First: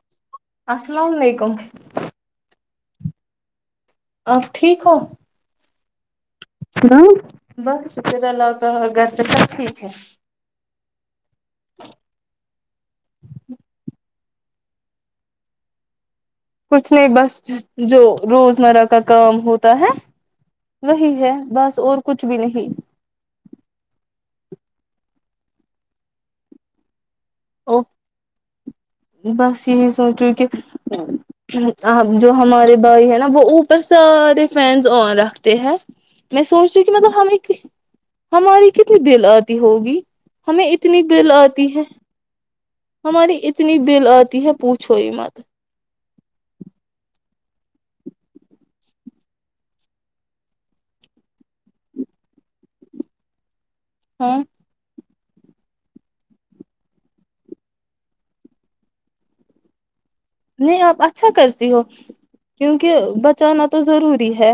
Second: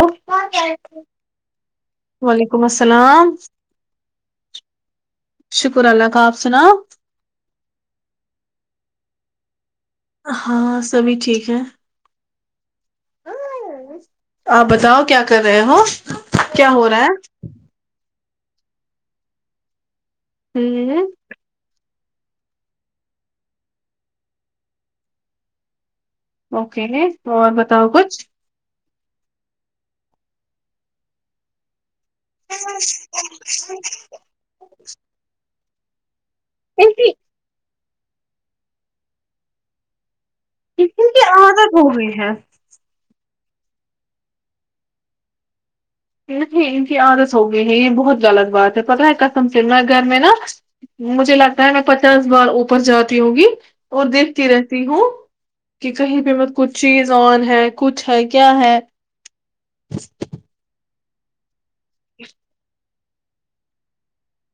ول السلام علیکم ولیکم السلام آ ٹھیک ہو شکر اللہ کا آپ سناؤ ہ بس شکد الو کا اگر ا تو کای چ ہاں سبھی ٹھیک [unintelligible] آپ بتاؤ کیا کر رہے ہو کیا ہو کچھ رہا نہیں بس جو روزمرہ کا کام ہوتا ہے ہے ہ وہی ہے بس اور کچھ بھی نہیں اوکے اور بتاؤ کچھ بس یہی سوچ رہو کہ جو ہمارے بھائی ہے نا وہ اوپر سارے فینس آ رہا ت ہے میں سوچتیی ہوں کہ ان میں کی توب ہمیں ہماری کتنی دل آتی ہوگی ہمیں کی اتنی کی آادت ہو ہوئی ہے تہاری اتنی بل آتی ہے پوچھو ہی مت نہیں ان کی عادت ہوگئی ہے یہ بہت غلط بات ہے پتہ ہے کتم فر میں گھر میں نا مجھے لگتا ہے میں پچاس بار اوپر جاتی ہوں گی اور ہاں دیکھتی رہتی ہوں کہ کہیں پہ مت کچھ چیز آن ہے کچھ ہے کیا ہے نہیں آپ اچھا کرتے ہو کیوں کہ بچانا تو ضروری ہے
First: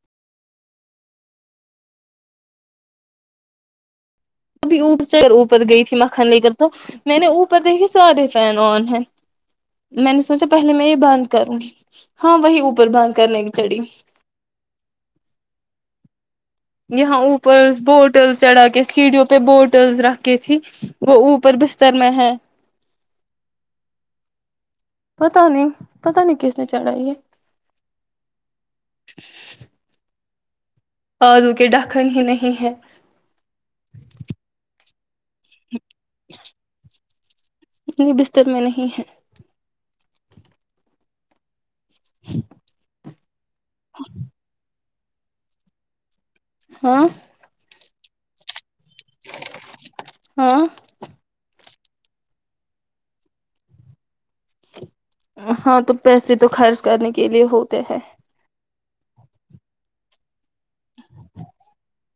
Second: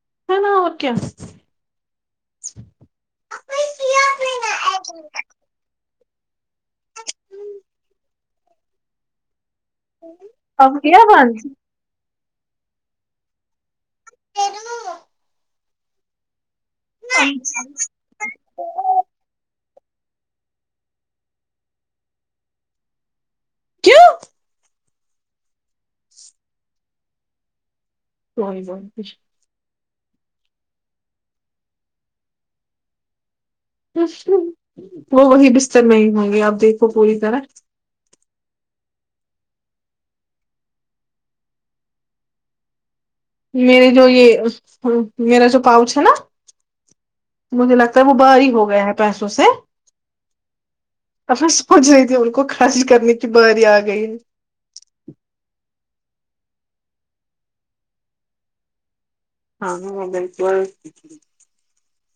س ن کیا ابھی اٹ چ اوپر گئی تھی میں کھن لے کر تو میں نے اوپر دیکے سارے فین آن ہیں میں نے سوچا پہلے اب میں یہ کیا بند کروں ہاں وہی اوپر باند کرنے کی چڑی یہاں اوپر بوٹل چڑھا کے سیڈیو پٹلز رکھھی تھی وہ اوپر بستر میں ہے کیوں پتا نہیں پتا نہیں کس نے چڑھاائی ہے وہئی بئیھ آدو کے ڈکن ہی نہیں ہے وہ وہی بستر سر نہیں ہوں گے آپ دیکو پور طرا بستر میں نہیں ہے ج میرے جو یہ ہاں میرا جو پاؤچ نا ہاں سب باہ ہی ہو گیا ہے پسو سے ہاں ت پھر پہنچ رہی تھی ان کو خالی کرنے کی باری آ گئی ہے ہاں تو پیسے تو خرچ کرنے کے لیے ہوتے ہیں ہاں ہاں بالکل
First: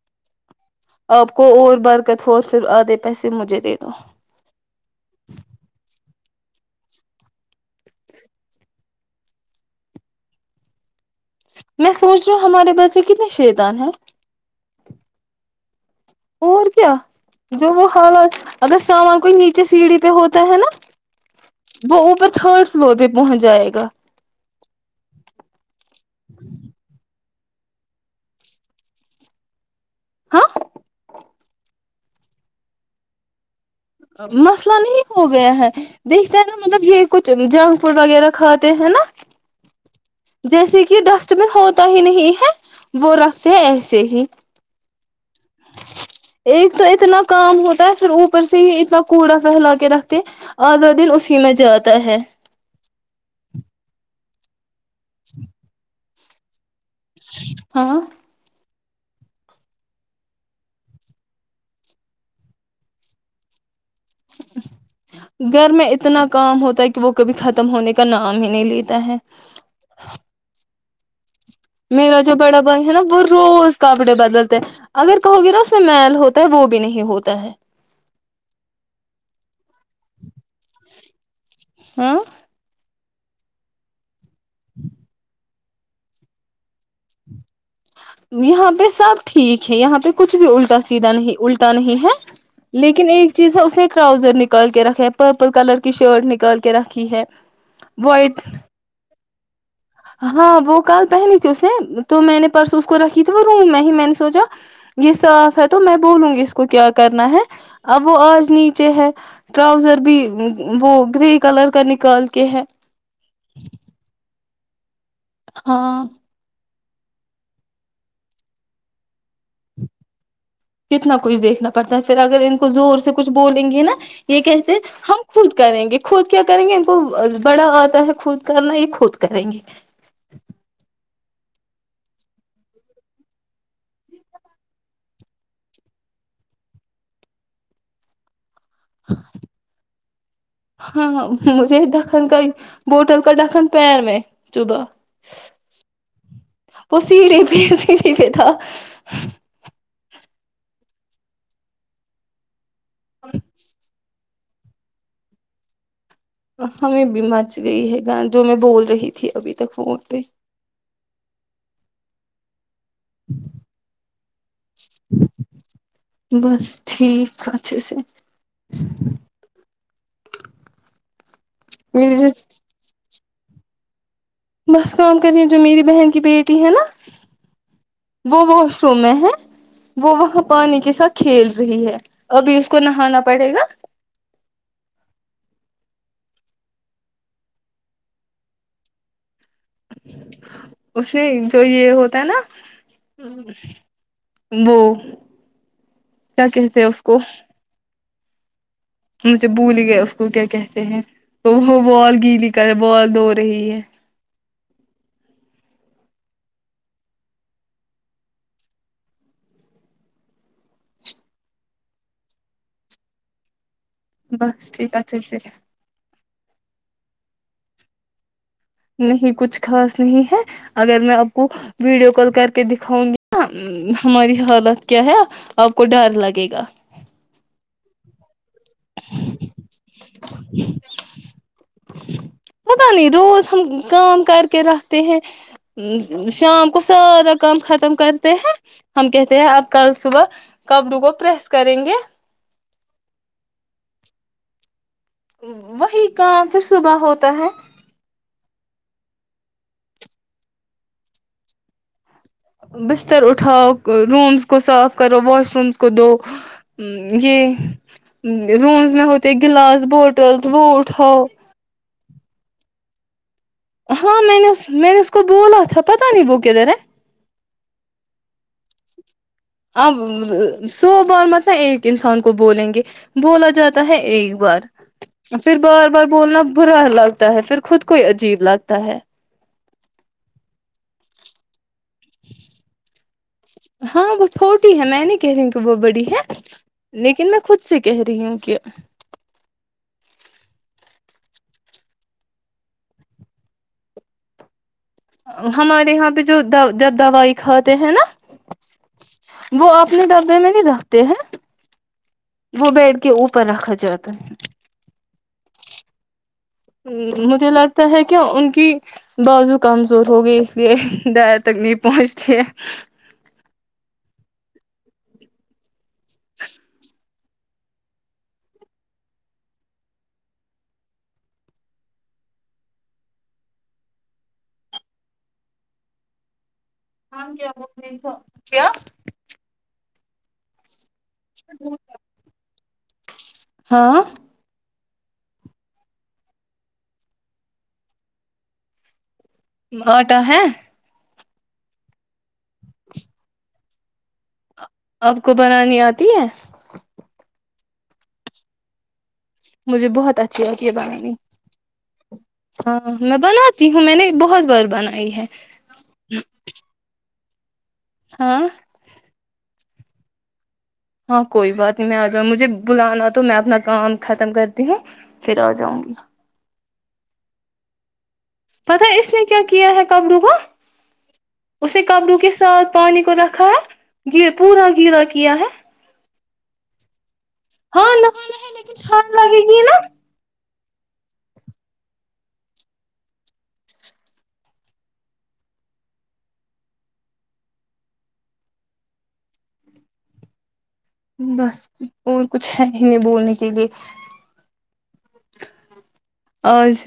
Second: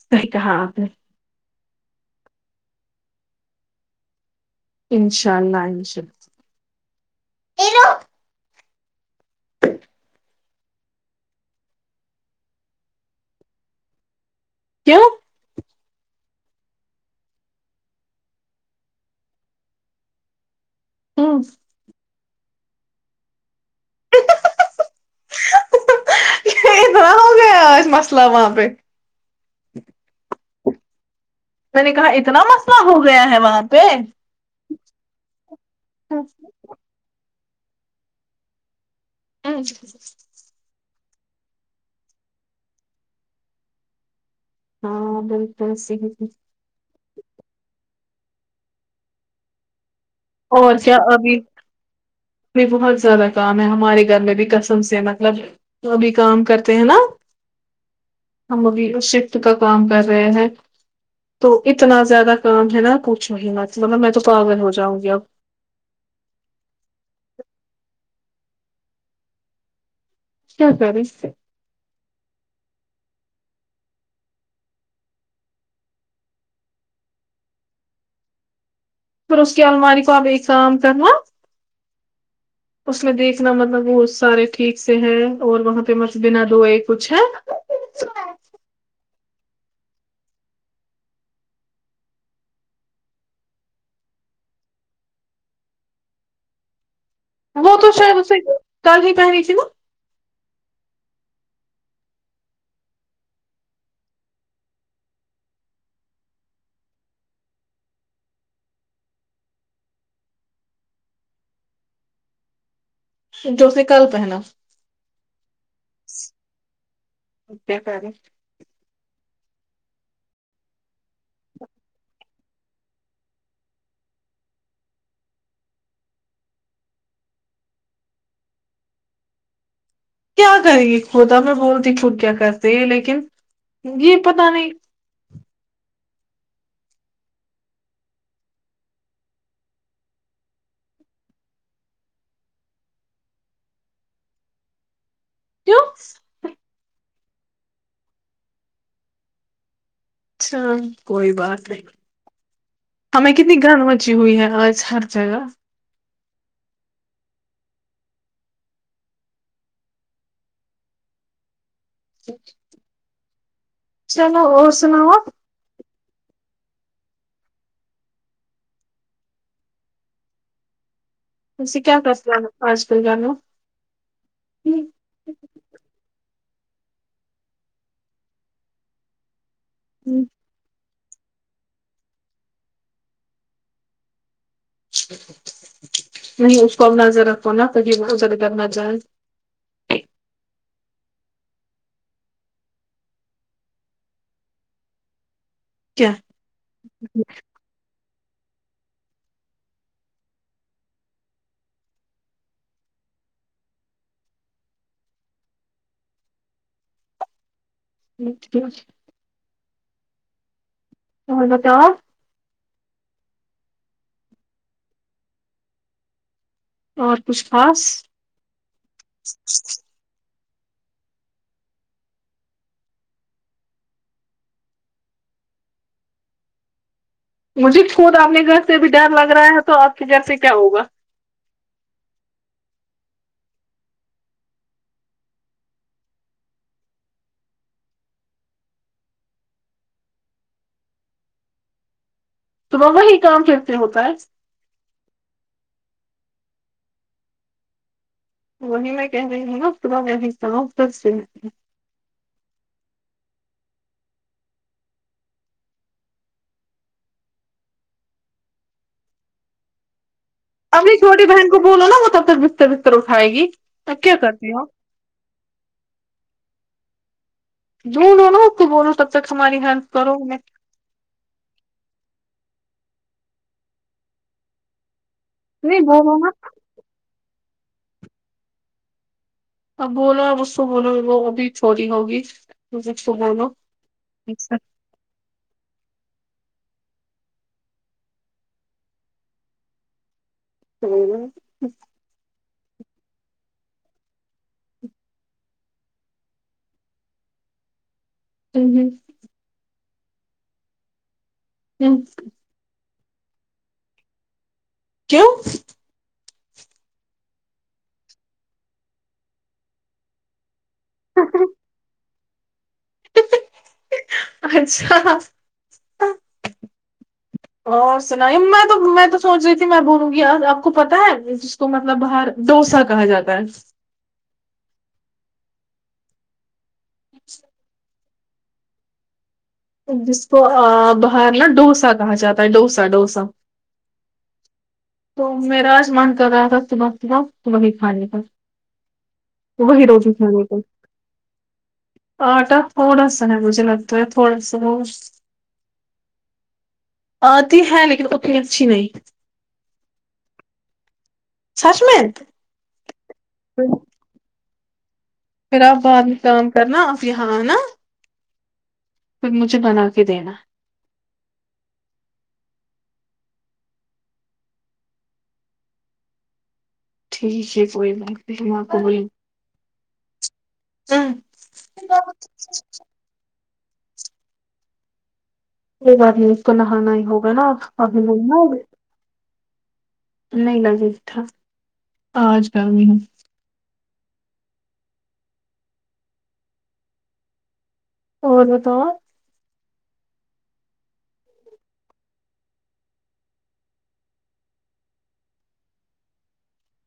سحییک ہاں آپ کو اور بھی برکت ہو پھر آدھے پیسے مجھے دے دو ایرو میں پوچ رہا ہوں ہمارے بچے کتنے شیطان ہیں کی اور کیا جو وہ حالات اگر سامان کوئی نیچے سیڑھی پہ ہوتا ہے نا ب پ تھوڑ فلور پہ پہنچ جائے گا کہ گیاس مسلہ وہاںپ ہاں میں نے کہا اتنا مسئلہ ہو گیا ہے وہاں پہ مسئلہ نہیں ہو گیا ہے دیکھتا ہاں ہے نا مطلب یہ کچھ چلو جنک فوڈ وغیرہ کھاتے ہیں نا ہاں جیسے کہ ڈسٹ بن ہوتا ہی نہیں ہے وہ رکھتے ہیں ایسے ہی ب پل س ت ایک تو اتنا کام ہوتا ہے پھر اوپر سے ہی اتنا کوڑا فہلا کے رکھتا اور آدھا کیا دن ابھی اسی میں جاتا ہے بہت زیادہ کام ہے ہمارے گھر میں بھی کس سے مطلب توب کام کرتے ہیں نا ہاں شفٹ کا کام کر رہے ہیں تو اتنا زیادہ کام ہے نا پچھو ہی نہ گھر میں اتنا کام ہوتا ہے کہ وہ کبھی خت ختم ہونے کا نام ہی نہیں لیتا ہے کرس سے میرا جو بڑا بھائی ہے نا وہ روز کپڑے بدلتے ہیں اگر کہو گے نا اس میں میل ہوتا ہے وہ بھی نہیں ہوتا ہے شسک ال و علیکم اب کام کرناا ہاں اس نے دیکھنا مطلب وہ سارے ٹھیک سے ہیں اور وہاں پہ مس بین دو یہ کچھ ہے یہاں پہ سب ٹھیک ہے یہاں پہ کچھ بھی الٹا سیدھا نہیں الٹا نہیں ہے لیکن ایک چیز ہے اس نے ٹراؤزر نکال کے رکھے پرپل کلر کی شرٹ نکال کے رکھ وہ تو شاید اس کر ہی پہنی ج ہاں وہ کال پہنی تھی اس نے تو میں نے پرس اس کو رکھی تھی وہ روم میں ہی میں نے سوچا یہ صاف ہے تو میں بولوں گی اس کو کیا کرنا ہے اب وہ آج نیچے ہے ٹراؤزر بھی وہ گرے کلر کا نکال کے ہے جو اس نے کل پہنا ہاں ا خ کتنا کچھ دیکھنا پڑتا ہے پھر اگر ان کو زور سے کچھ بولیں گے نا یہ کہتے ہیں ہم خود کریں گے خود کیا کریں گے ان کو بڑا آتا ہے خود کرنا یہ خود کریں گے کیا کری گ خدا میں بولتی خود کیا کرتی ہے لیکن یہ پت نہیں ہاں مجھے دکن کا بوٹل کا دکن پیر میں صبح کی وہ سیھے پہ سیڑھی پہ تھا اچھا کوئی بات نہیں ہمیں کتنی گھر ن ہو پنچی ہوئی ہے آج ہر جگہ ہمیں بھی مچ گئی ہے گ جو میں بول رہی تھی ابھی تک فون پہ ا چلو اور سناؤ بس ٹھیک اھ سر ت کیا کرستے آاج کل گو بس کام کر رہیں جو میری بہن کی بیٹی ہے نا وہ واش روم میں ہے وہ وہاں پانی کے ساتھ کھیل رہی ہے ابھی اس کو نہانا پڑے گا نہیں اس کو اب نظر رکھو نا تبھی وہ زردر نہ جائے اس میں جو یہ ہوتا ہے نا وہ کیا کہتے ہیں اس کو مجھے بھول ہی گیا اس کو کیا کہتے ہیں تو وہ بال گیلی کر بال دھو رہی ہے جچ توول بتا بس ٹھیک ہے تلسری اور کچھ خاص نہیں کچھ خاص نہیں ہے اگر میں آپ کو ویڈیو کال کر کے دکھاؤں گی نا ہماری حالت کیا ہے آپ کو ڈر لگے گا م خود آنے گ سے بھی ڈر لگ رہا ہے تو آپ کی ڈر سے کیا ہوگا پت نہیں روز ہم کام کر کے رتے ہیں شام کو سارا کام ختم کرتے ہیں ہم کہتے ہیں اب کل صبح کبرو کو پریس کریں گے توم ام وہ یہ کام کرتے ہوتا ہے وہی کام پھر صبح ہوتا ہے وہی میں کہہ رہی ہوں نا ق میں ابس سھر سے میں [inaudible] بستر اٹھاؤ رومز کو صاف کرو واش رومز کو دو یہ رومز میں ہوتے گلاس بورڈ اپنی چھوٹی بہن کو بولو نا وہ تب تک ب اٹھائے گی اب کیا ہاں میں کرتی نے ہو میں نے اس کو بولا تھا پتا نہیں وہ کدھر ہے [inaudible] ہیلپ اب کرو ہمیں سو بار مطلب ایک انسان کو بولیں گے بولا جاتا ہے ایک بار پھر نہیں بار بار بولو نا بولنا برا الگ ہے پھر خود کوئی عجیب لگتا ہے اب بولو اب اس کو بولو وہ ابھی چھوی ہوگی م ہاں وہ چھوٹی ہے میں نہیں کہہ رہی ہوں کہ وہ بڑی ہے لیکن میں خود سے کہہ رہی ہوں کہ ہوں [unintelligible] ہمارے یہاں پہ جو جب دوائی کھاتے ہیں نا ہوں ہ کتنے ڈبے میں بھی جاتے ہیں ہ [unintelligible] وہ بیڈ کے اوپر رکھا جاتا ہے کیوں ہ مجھے لگتا ہے کہ ان کی بازو کمزور ہو گئی یہ ڈائر تک نہیں پہنچتی تھ [unintelligible] اچھا [inaudible] اور سناائی میں تو میں تو سوچ رہی تھی میں بولوں گی آپ کو پتہ ہے جس کو مطلب باہر ڈوسا کہا جاتا ہے ہم کیا وہ تھا [inaudible] کیا جس کو آ باہرنا ڈوسا کہا جاتا ہے ڈوسا ڈوسا ہاں تو میرا آج من کر رہا تھا صبح صبح تو وہی کھانے پر وہی روٹیی آٹا ہے کھانے کا آٹا تھوڑا سا ہے مجھے لگتا ہے پس [unintelligible] آپ کو بنانی آتی ہے آتی ہے لیکن اتی اچھی نہیں مجھے بہت اچھی لتی ہے بنانی سچ میں ہاں میں بناتی ہوں میں نے بہت بار بنائی ہے پھر آپ باہر میں کام کرنا یہ ہاں نا [inaudible] ہاں پھر مجھے بنا کے دینا ہاں کوئی بات نہیں میں آ جاؤں مجھے بلانا تو میں اپنا کام ختم کرتی ہوں پھر آ جاؤں گی ٹھیک ہے کوئی ب پتا اس نے کیا کیا ہے قبرو کو اس نے قبرو کے ساتھ پانی کو رکھا ہے گ پورا گیلا کیا ہے وہ ب اس کو نہانا ہی ہوگا [unintelligible] ہاں آپ نے نہاں بولنا نہیں لیک تھھانڈ لگے گی نا نہیں لازے د تھاا آج کرل بھی ہوں ہو تو بس اور کچھ ہے ہی نہیں بولنے کے لیے آج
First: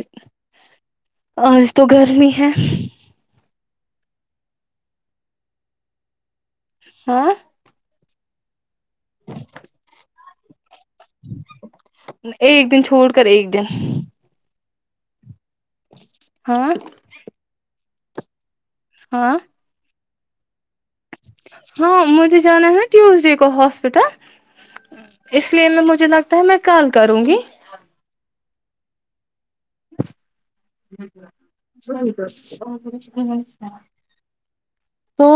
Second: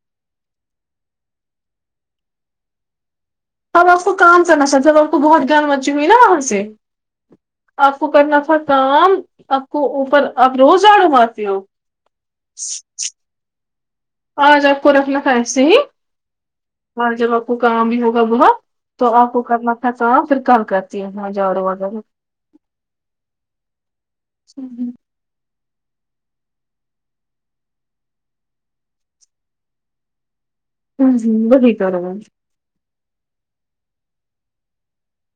آج تو گرمی ہے ہمب آپ کو کام سے نشرب آپ کو بہت گنم مچی ہوئی نا وہاں سے ہاں کرنافع کام ا کو اوپر ا روزڑوں معاف ہو ایک دن چھوڑ [unintelligible] کر ایک دن آ ج آپ کو ر اپنا [unintelligible] ایسے ہی ہاں اور جب آپ کو کام بھی ہوا ببو ہ [unintelligible] تو آپ ہاں کو کرنا خرچ ساں پھر کام کرتے ہاں مجھے جانا ہے ٹیوزڈے کو ہاسپٹل اس اس لیے میں مجھے لگتا ہے میں کال کروں گی ج [inaudible] ہوں، وہی کرو گے۔ [unintelligible] جچھا تو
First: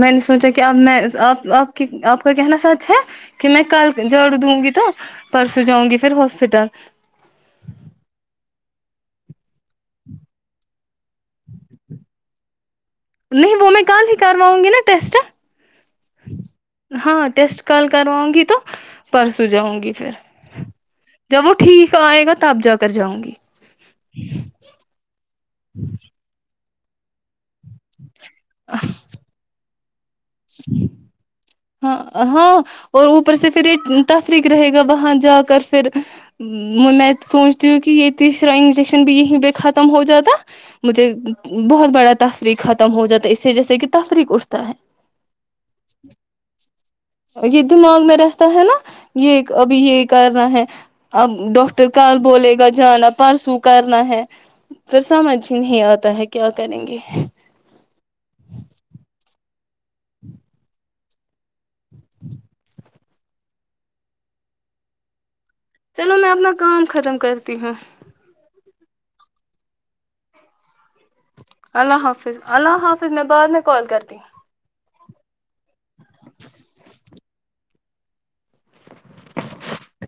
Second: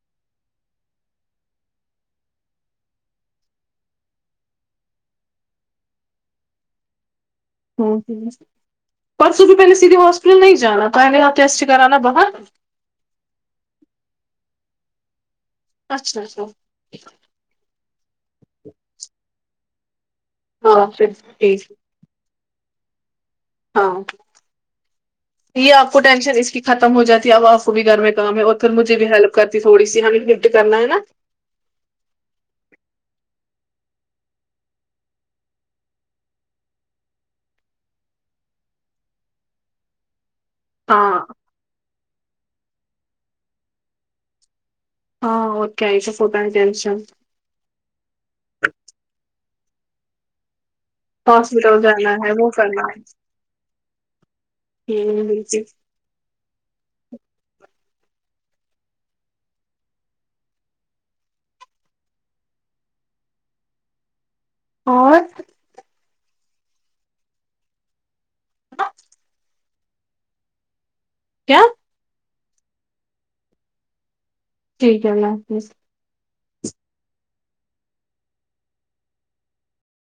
میں نے سوچا کہ آپ میںپ آپ کی آپ کا کہنا سچ ہے کہ میں کل جڑ دوں گی تو پرسوں جاؤں گی پھر ہاسپٹل ہ پر سو ر پہلے سیدھے ہواسپٹل نہیں جانا ک ہفتےسٹ کران نا بہت نہیں وہ میں کل ہی کرواؤں گی نا ٹیسٹ اچھا اچھا ہاں ٹیسٹ کال کرواؤں گی تو پرسوں جاؤں گی پھر ہاں پھر جب وہ ٹھیک آئے گا تو تب جا کر جؤں گی ہاں یہ آپ کو ٹینشن اس کی ختم ہو جاتی ہے اب بھی گھر میں کام ہے اتھر مجے بھی ہیلپ کرتی تھوڑی سی گفٹ کرنا ہے نا ہاں ہاں اور اوپر سے پھر یہ تفریق رہے گا وہاں جا کر پھر میں سوچتی ہوں کہ یہ تیسرا انجیکشن بھی یہیں پہ ختم ہو جاتا مجھے ہاں بہت بڑا تخ ختم ہو جاتا ہے اس سے جیسے کہ تفریح ہاں اور کیائی ف جینشن یہ دماغ میں رہتا ہے نا یہ ابھی یہ کرنا ہے اب ہاسپٹل ڈاکٹر جانا کل ہے وہ بولے گا کرنا ہے جانا پرسوں کرنا ہے پھر ہوں، سمجھ ہی بالکل نہیں آتا ہے کیا کریں گے اور چلو میں اپنا کام ختم کرتی ہوں ہ کیا اللہ حافظ اللہ حافظ میں بعد میں کال کرتی ہوں ٹھیک ہے اللہ حافظ [unintelligible]